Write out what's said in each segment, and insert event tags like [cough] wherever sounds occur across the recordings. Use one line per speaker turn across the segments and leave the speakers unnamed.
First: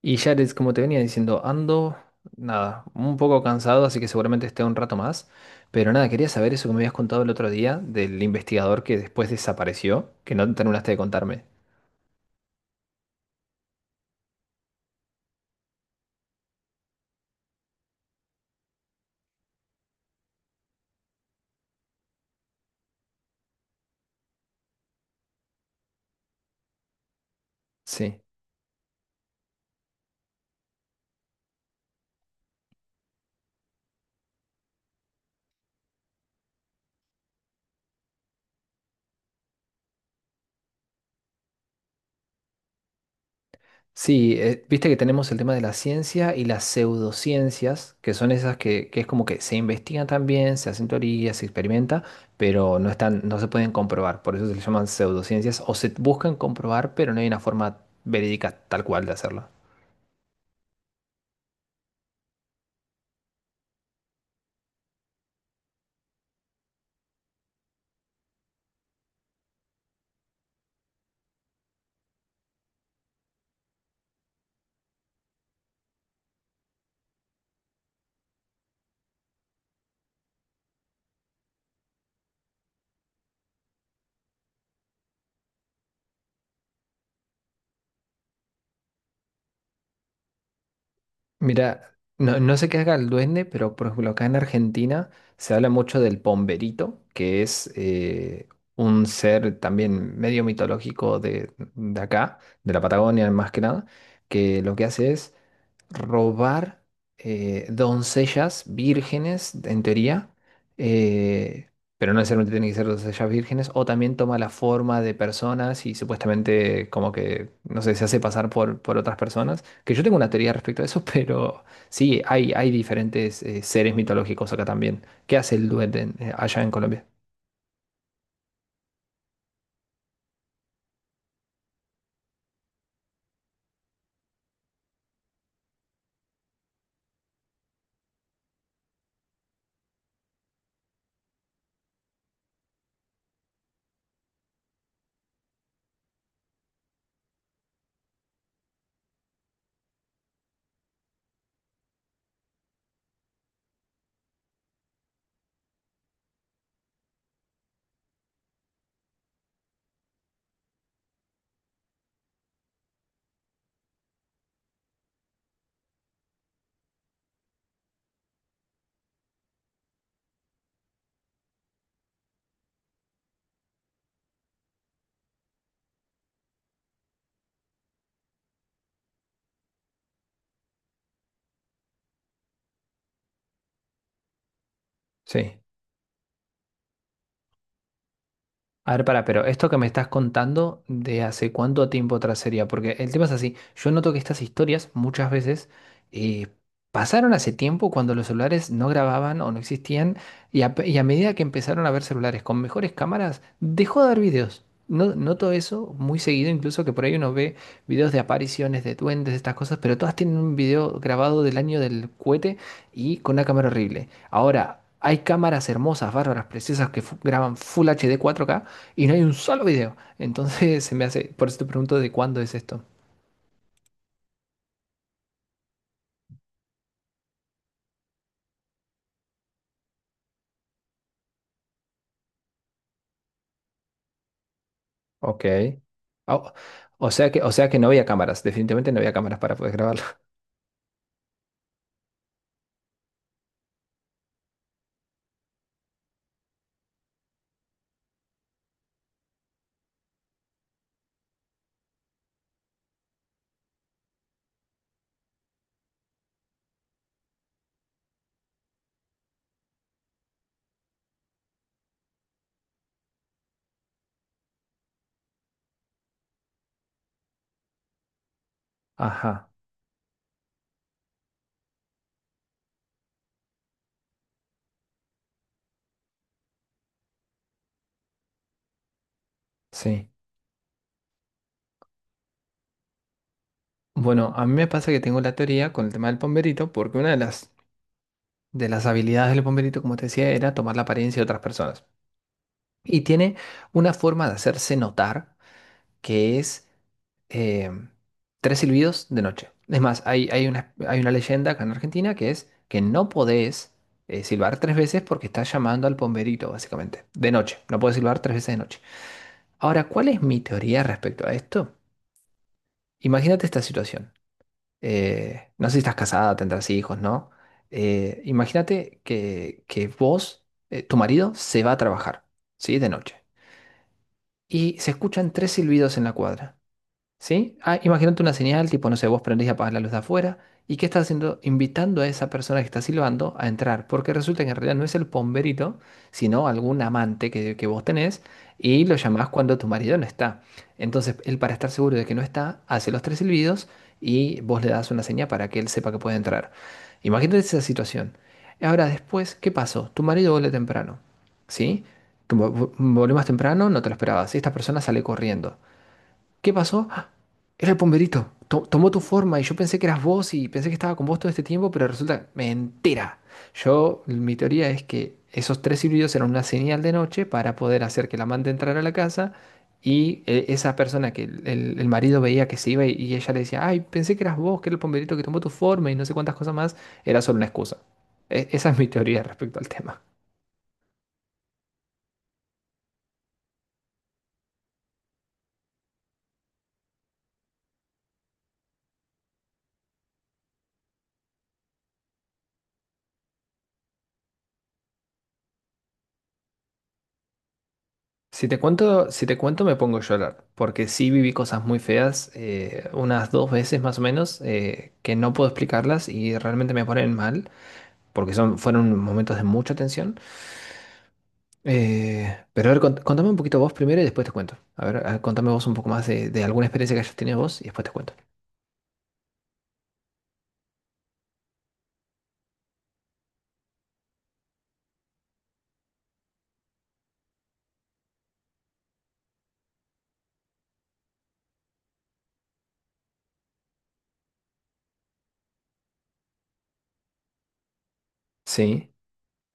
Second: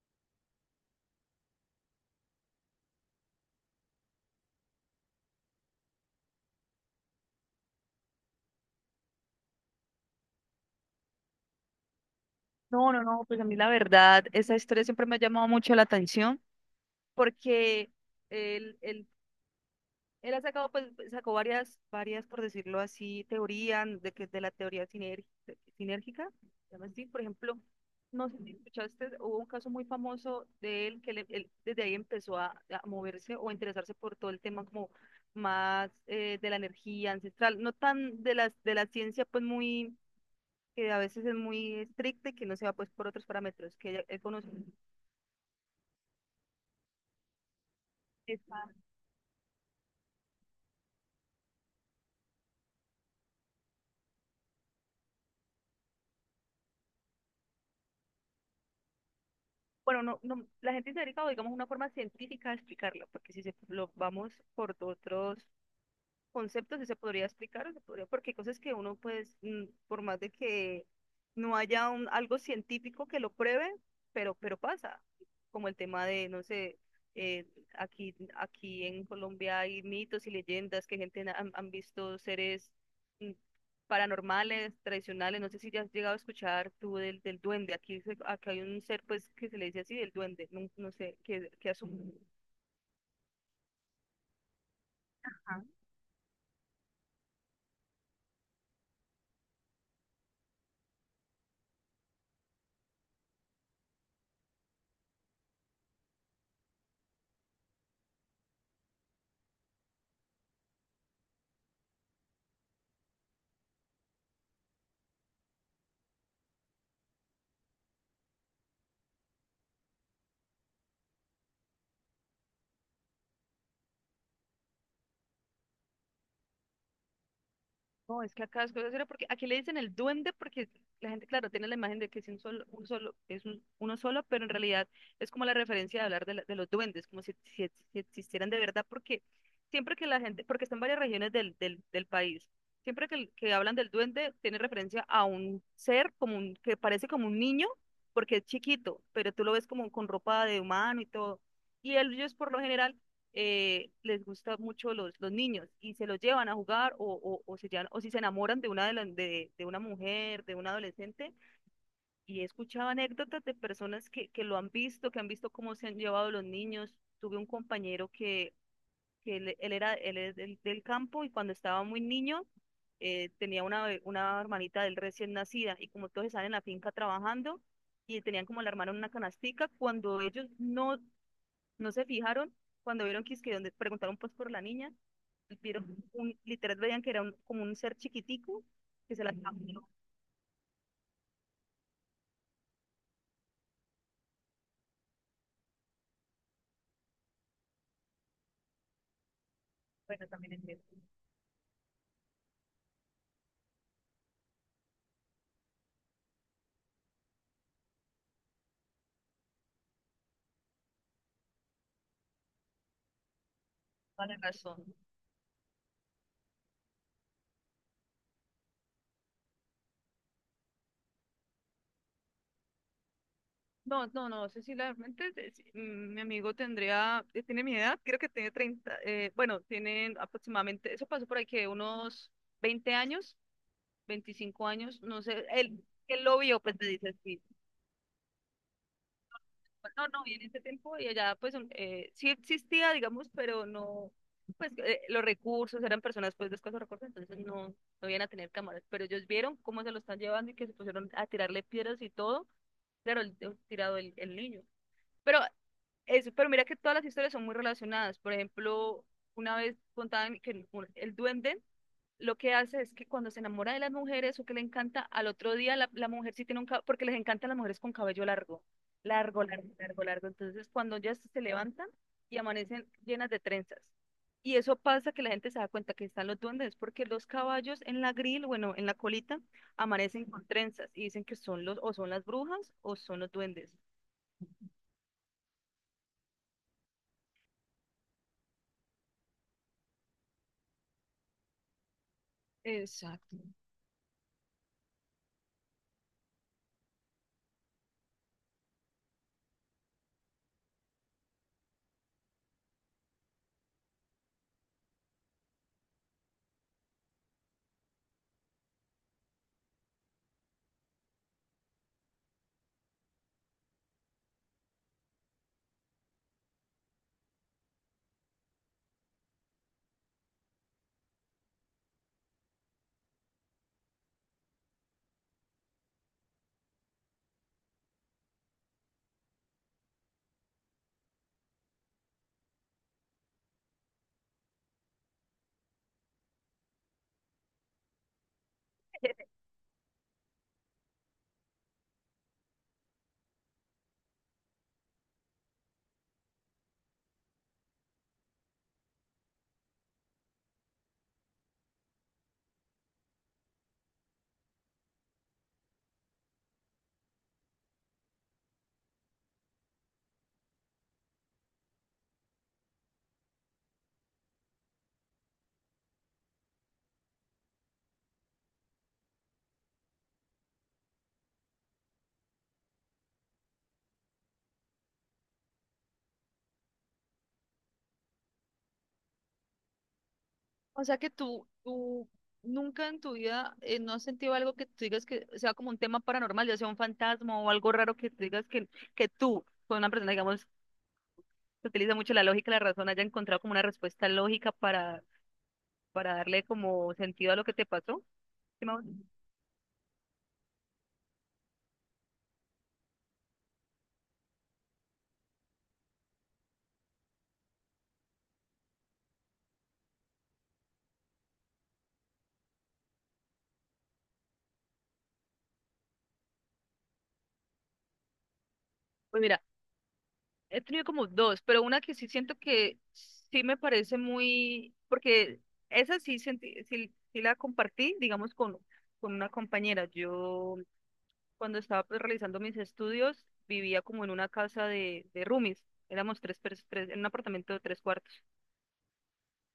Y Jared, como te venía diciendo, ando, nada, un poco cansado, así que seguramente esté un rato más. Pero nada, quería saber eso que me habías contado el otro día del investigador que después desapareció, que no terminaste de contarme.
No, no, no, pues a mí la verdad, esa historia siempre me ha llamado mucho la atención porque él, él, él ha sacado, pues, sacó varias, por decirlo así, teorías de que de la teoría sinérgica, se llama así, por ejemplo,
Sí.
no sé si escuchaste, hubo un caso muy famoso de él que le- él desde ahí empezó a moverse o a interesarse por todo el tema como más de la energía ancestral, no tan de las de la ciencia, pues muy que a veces es muy estricta y que no se va pues por otros parámetros, que él
Sí,
conoce.
viste que tenemos el tema de la ciencia y las pseudociencias, que son esas
esa-
que, que es como que se investigan también, se hacen teorías, se experimenta, pero no están, no se pueden comprobar. Por eso se le llaman pseudociencias o se buscan comprobar, pero no hay una forma verídica tal cual de hacerlo.
bueno, no, no, la gente se ha dedicado, digamos, una forma científica a explicarlo, porque si se, lo vamos por otros conceptos que se podría explicar, o se podría, porque hay cosas que uno, pues, por más de que no haya un, algo científico que lo pruebe, pero pasa, como el tema de, no sé, eh, aquí en Colombia hay mitos y leyendas que gente han visto seres mm, paranormales, tradicionales, no sé si ya has llegado a escuchar tú del duende, aquí, acá hay un ser, pues, que se le dice así, el duende, no, no sé, que
Mira,
asume.
no, no sé qué haga el duende, pero por ejemplo acá en Argentina se habla mucho del pomberito, que es un ser también medio mitológico de acá, de la Patagonia más que nada, que lo que hace es robar doncellas vírgenes, en teoría, eh, pero no necesariamente tienen que ser doncellas vírgenes, o también toma la forma de personas y supuestamente como que, no sé, se hace pasar por otras personas, que yo tengo una teoría respecto a eso, [laughs] pero sí, hay diferentes seres mitológicos acá también. ¿Qué hace el duende allá en Colombia?
No, es que acá es cosa seria porque aquí le dicen el duende porque la gente, claro, tiene la imagen de que es un solo, es un- uno solo, pero en realidad es como la referencia de hablar de, de los duendes, como si existieran de verdad, porque siempre que la gente, porque está en varias regiones del país, siempre que, que hablan del duende, tiene referencia a un ser como un, que parece como un niño, porque es chiquito, pero tú lo ves como con ropa de humano y todo. Y ellos por lo general les gusta mucho los niños y se los llevan a jugar o o si se enamoran de una, de de una mujer, de un adolescente. Y he escuchado anécdotas de personas que lo han visto, que han visto cómo se han llevado los niños. Tuve un compañero que él es del campo y cuando estaba muy niño tenía una, una hermanita del recién nacida y como todos están en la finca trabajando y tenían como la hermana en una canastica, cuando ellos no se fijaron cuando vieron que es que donde preguntaron pues por la niña,
Sí.
vieron un, literal veían que era como un ser chiquitico
A ver,
que se
para,
la
pero esto que me
cambió.
estás contando de hace cuánto tiempo atrás sería, porque el tema es así, yo noto que estas historias muchas veces eh, pasaron hace tiempo cuando los celulares no grababan o no existían
Bueno, también
y a,
entiendo.
y a medida que empezaron a haber celulares con mejores cámaras, dejó de haber videos. No, noto eso muy seguido, incluso que por ahí uno ve videos de apariciones, de duendes, de estas cosas, pero todas tienen un video grabado del año del cohete y con una cámara horrible.
Vale
Ahora,
razón.
hay cámaras hermosas, bárbaras, preciosas que graban Full HD 4K y no hay un solo video. Entonces se me hace, por eso te pregunto de cuándo es esto.
No, no, no, Cecilia, realmente sí, mi amigo tendría, tiene mi edad, creo que tiene 30 bueno, tienen aproximadamente, eso pasó por ahí que unos 20 años, 25 años, no
Ok.
sé, él lo
Ah,
vio, pues me dice, sí.
o sea que no había cámaras, definitivamente no había cámaras para poder grabarlo.
No, no,
[laughs]
y en ese tiempo y allá pues sí existía, digamos, pero no, pues los recursos eran personas pues de escasos recursos, entonces no, no iban a tener cámaras, pero ellos vieron cómo se lo están llevando y que se pusieron a tirarle piedras y todo, claro, tirado el niño. Pero eso, pero mira que todas las historias son muy relacionadas, por ejemplo, una vez contaban que el duende lo que hace es que cuando se enamora de las mujeres o que le encanta, al otro día la mujer sí tiene un cabello, porque les encantan las mujeres con cabello largo, largo,
Ajá,
largo, largo, largo. Entonces, cuando ya se levantan y amanecen llenas de trenzas. Y eso pasa que la gente se da cuenta que están los duendes, porque los caballos en la grill, bueno, en la colita,
sí.
amanecen con trenzas y dicen que son los, o son las brujas o son los duendes.
Bueno, a mí me pasa que tengo la teoría con el tema del pomberito, porque una de las habilidades del pomberito, como te decía, era tomar la apariencia de otras personas. Y tiene
Exacto.
una forma de hacerse notar que es eh, tres silbidos de noche. Es más, hay, hay una leyenda acá en Argentina que es que no podés silbar tres veces porque estás llamando al pomberito, básicamente, de noche. No podés silbar tres veces de noche. Ahora, ¿cuál es mi teoría respecto a esto? Imagínate esta situación. No sé si estás casada, tendrás hijos, ¿no? Imagínate que vos, tu marido, se va a trabajar, ¿sí? De noche. Y se escuchan tres silbidos en la cuadra. ¿Sí? Ah, imagínate una señal, tipo, no sé, vos prendés y apagás la luz de afuera. ¿Y qué estás haciendo? Invitando a esa persona que está silbando a entrar. Porque resulta que en realidad no es el pomberito, sino algún amante que vos tenés y lo llamás
[laughs]
cuando tu marido no está. Entonces, él para estar seguro de que no está, hace los tres silbidos y vos le das una señal para que él sepa que puede entrar. Imagínate esa situación. Ahora, después, ¿qué pasó? Tu marido vuelve temprano. ¿Sí? Tu- Volvió más temprano, no te lo esperabas. Esta persona sale corriendo. ¿Qué pasó? ¡Ah! Era el pomberito. Tomó tu forma y yo pensé que eras vos y pensé que estaba con vos todo este tiempo, pero resulta mentira. Yo, mi teoría es que esos tres silbidos eran una señal de noche para poder hacer que la amante entrara a la casa y esa persona que el marido veía que se iba y ella le decía, ay, pensé que eras vos, que era el pomberito que tomó tu forma y no sé cuántas cosas más, era solo una excusa. Esa es mi teoría respecto al tema.
O sea que tú nunca en tu vida no has sentido algo que tú digas que sea como un tema paranormal, ya sea un fantasma o algo raro que tú digas que tú, con una persona, digamos, que utiliza mucho la lógica la razón, haya encontrado como una respuesta lógica para darle como sentido a lo que te pasó.
Si te
¿Sí me hago entender?
cuento, si te cuento me pongo a llorar, porque sí viví cosas muy feas, unas dos veces más o menos, que no puedo explicarlas y realmente me ponen mal, porque son, fueron momentos de mucha tensión. Pero a ver, contame un poquito vos primero y después te cuento. A ver, contame vos un poco más de alguna experiencia que hayas tenido vos y después te cuento.
Pues mira, he tenido como dos, pero una que sí siento que sí me parece muy, porque esa sí, sí la compartí, digamos, con una compañera. Yo cuando estaba pues, realizando mis estudios, vivía como en una casa de roomies. Éramos tres, en un apartamento de tres cuartos.
Sí,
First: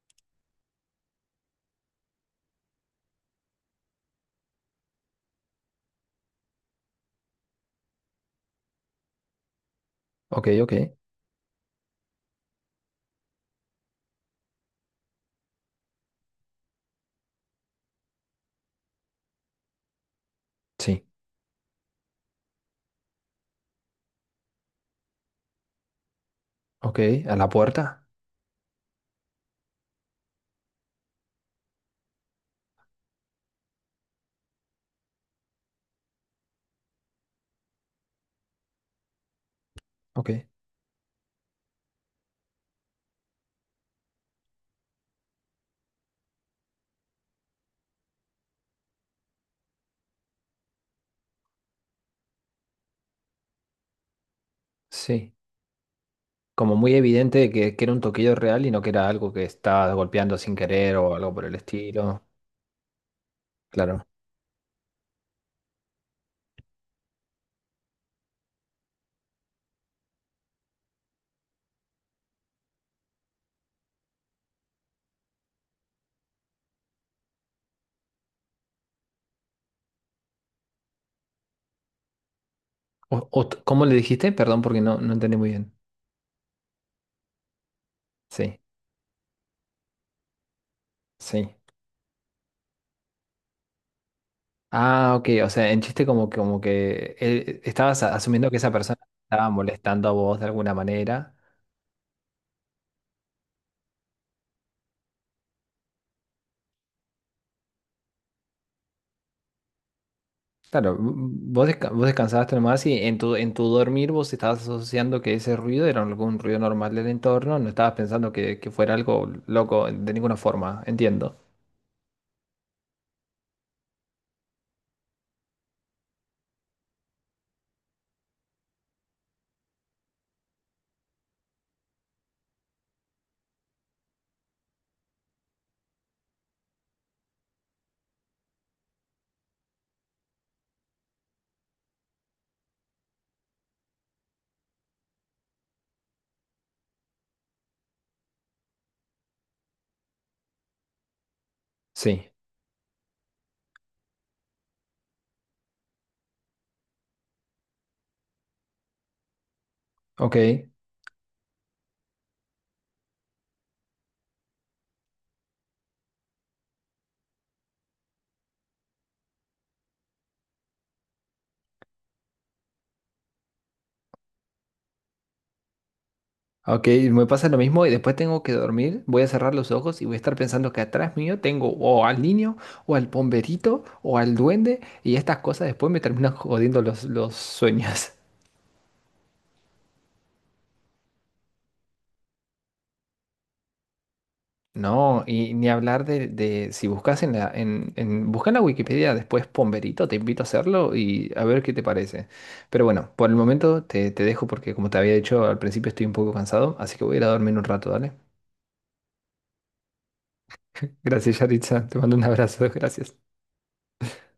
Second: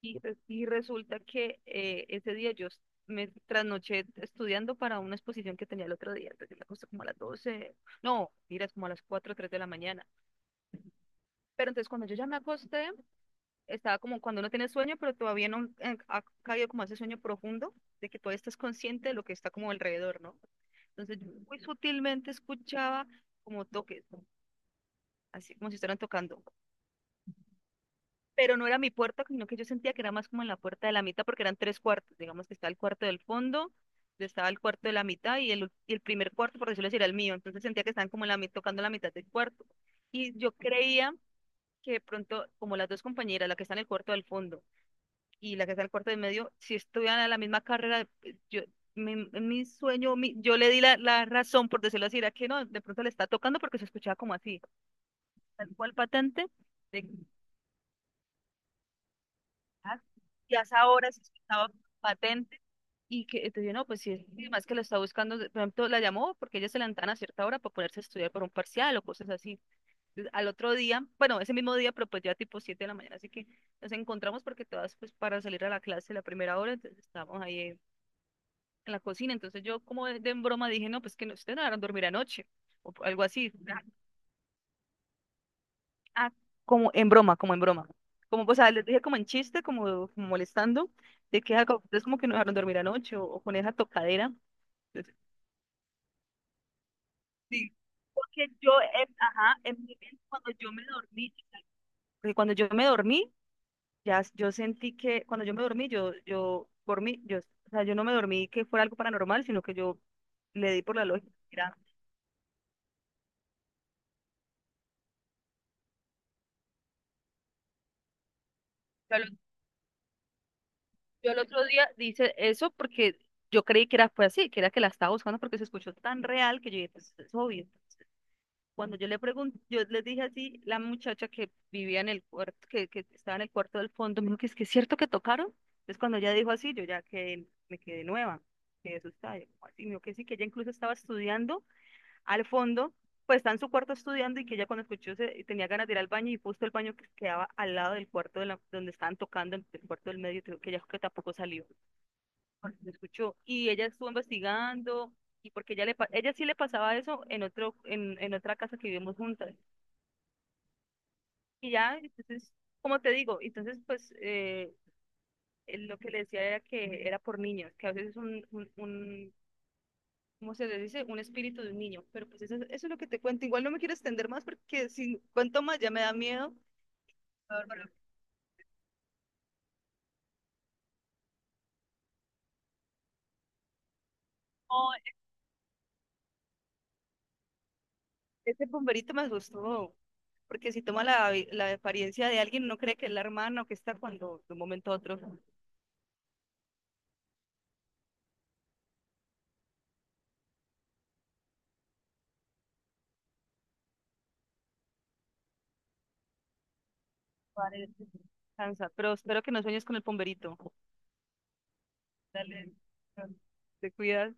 Y, y resulta que ese día me trasnoché estudiando para una exposición que tenía el otro día. Entonces me acosté como a las 12 no, miras como a las 4 o 3 de la mañana.
ok, ok,
Pero entonces cuando yo ya me acosté, estaba como cuando uno tiene sueño, pero todavía no ha caído como ese sueño profundo de que todavía estás consciente de lo que está como alrededor, ¿no?
sí,
Entonces yo muy sutilmente escuchaba como toques, así como si estuvieran tocando.
ok, a la puerta,
Pero no era mi puerta, sino que yo sentía que era más como en la puerta de la mitad, porque eran tres cuartos. Digamos que está el cuarto del fondo, yo estaba el cuarto de la mitad y el, y el primer cuarto, por decirlo así, era el mío. Entonces sentía que estaban como en la, tocando la mitad del cuarto.
ok,
Y yo creía que de pronto, como las dos compañeras, la que está en el cuarto del fondo y la que está en el cuarto del medio, si estuvieran a la misma carrera, yo, mi sueño, yo le di la razón, por decirlo así, era que no, de pronto le está tocando porque se escuchaba como así,
sí.
tal cual patente.
Como muy
De
evidente que era un toquillo real y no que era algo que estaba
ya
golpeando
Y
sin
hasta
querer
ahora
o
se
algo por el
estaba
estilo.
patente y que te dije, no, pues
Claro.
sí, es más que lo está buscando, por ejemplo, la llamó porque ella se levantaban a cierta hora para ponerse a estudiar por un parcial o cosas así. Entonces, al otro día, bueno, ese mismo día, pero pues ya tipo 7 de la mañana, así que nos encontramos porque todas pues para salir a la clase la primera hora, entonces estábamos ahí en la cocina, entonces yo como de en broma dije, no, pues que no, ustedes no van a dormir anoche o algo así.
¿Cómo le dijiste? Perdón, porque no, no entendí muy bien.
Ah, como en broma, como en broma. Como, o
Sí,
sea, les dije como en chiste, como, como molestando, de
sí.
que ah, es como que no dejaron dormir anoche o con esa tocadera.
Ah,
Entonces,
ok. O sea, en chiste como que
sí.
estabas
Porque
asumiendo que esa
yo,
persona estaba
ajá, en mi
molestando a
mente,
vos de
cuando yo
alguna
me
manera.
dormí, porque cuando yo me dormí, yo sentí que, cuando yo me dormí, por mí yo, o sea, yo no me dormí que fuera algo paranormal, sino que yo le di por
Claro,
la lógica.
vos, vos descansabas nomás y en tu dormir vos estabas asociando que ese ruido era algún ruido normal del entorno, no estabas pensando que fuera
Yo
algo
al
loco de ninguna forma,
yo
entiendo.
al otro día dice eso porque yo creí que era, fue así, que era que la estaba buscando porque se escuchó tan real que yo dije, pues es obvio. Cuando yo le pregunté, yo les dije así, la muchacha que vivía en el cuarto, que estaba en el cuarto del fondo, me dijo que es cierto que tocaron. Entonces cuando ella dijo así, yo ya que me quedé nueva, quedé asustada. Yo, "¿Cómo así?". Me dijo que sí, que ella incluso estaba estudiando al fondo, pues está en su cuarto estudiando y que ella cuando escuchó se, tenía ganas de ir al baño y justo el baño que quedaba al lado del cuarto de la, donde estaban tocando, el cuarto del medio, creo que ella dijo que tampoco salió,
Sí,
porque se escuchó. Y ella estuvo investigando y porque ella sí le pasaba eso en otro en otra casa que vivimos juntas
ok.
y ya, entonces, como te digo, entonces, pues, él lo que le decía era que era por niños, que a veces es ¿cómo se le dice? Un espíritu de un niño. Pero pues eso es lo que te cuento. Igual no me quiero extender más porque si cuento más ya me da miedo.
Ok, me pasa
A
lo
ver, pero,
mismo y después tengo que dormir. Voy a cerrar los ojos y voy a estar pensando que atrás mío tengo o al niño, o al pomberito, o al duende,
oh,
y estas cosas después me terminan [laughs] jodiendo los sueños. [laughs]
ese bomberito me asustó. Porque si toma la, la apariencia de alguien, uno cree que es la hermana o que está cuando de un momento a otro
No, y ni hablar de si buscas en la, en, busca en la Wikipedia después pomberito, te invito a hacerlo y a ver qué te parece. Pero bueno, por el momento te, te dejo porque como te había dicho al principio estoy un poco cansado, así que voy a ir a dormir un rato,
parece.
¿vale?
Cansa. Pero espero que no sueñes con el bomberito.
Gracias, Yaritza. Te mando un abrazo, [laughs]
Dale.
gracias.
Te cuidas.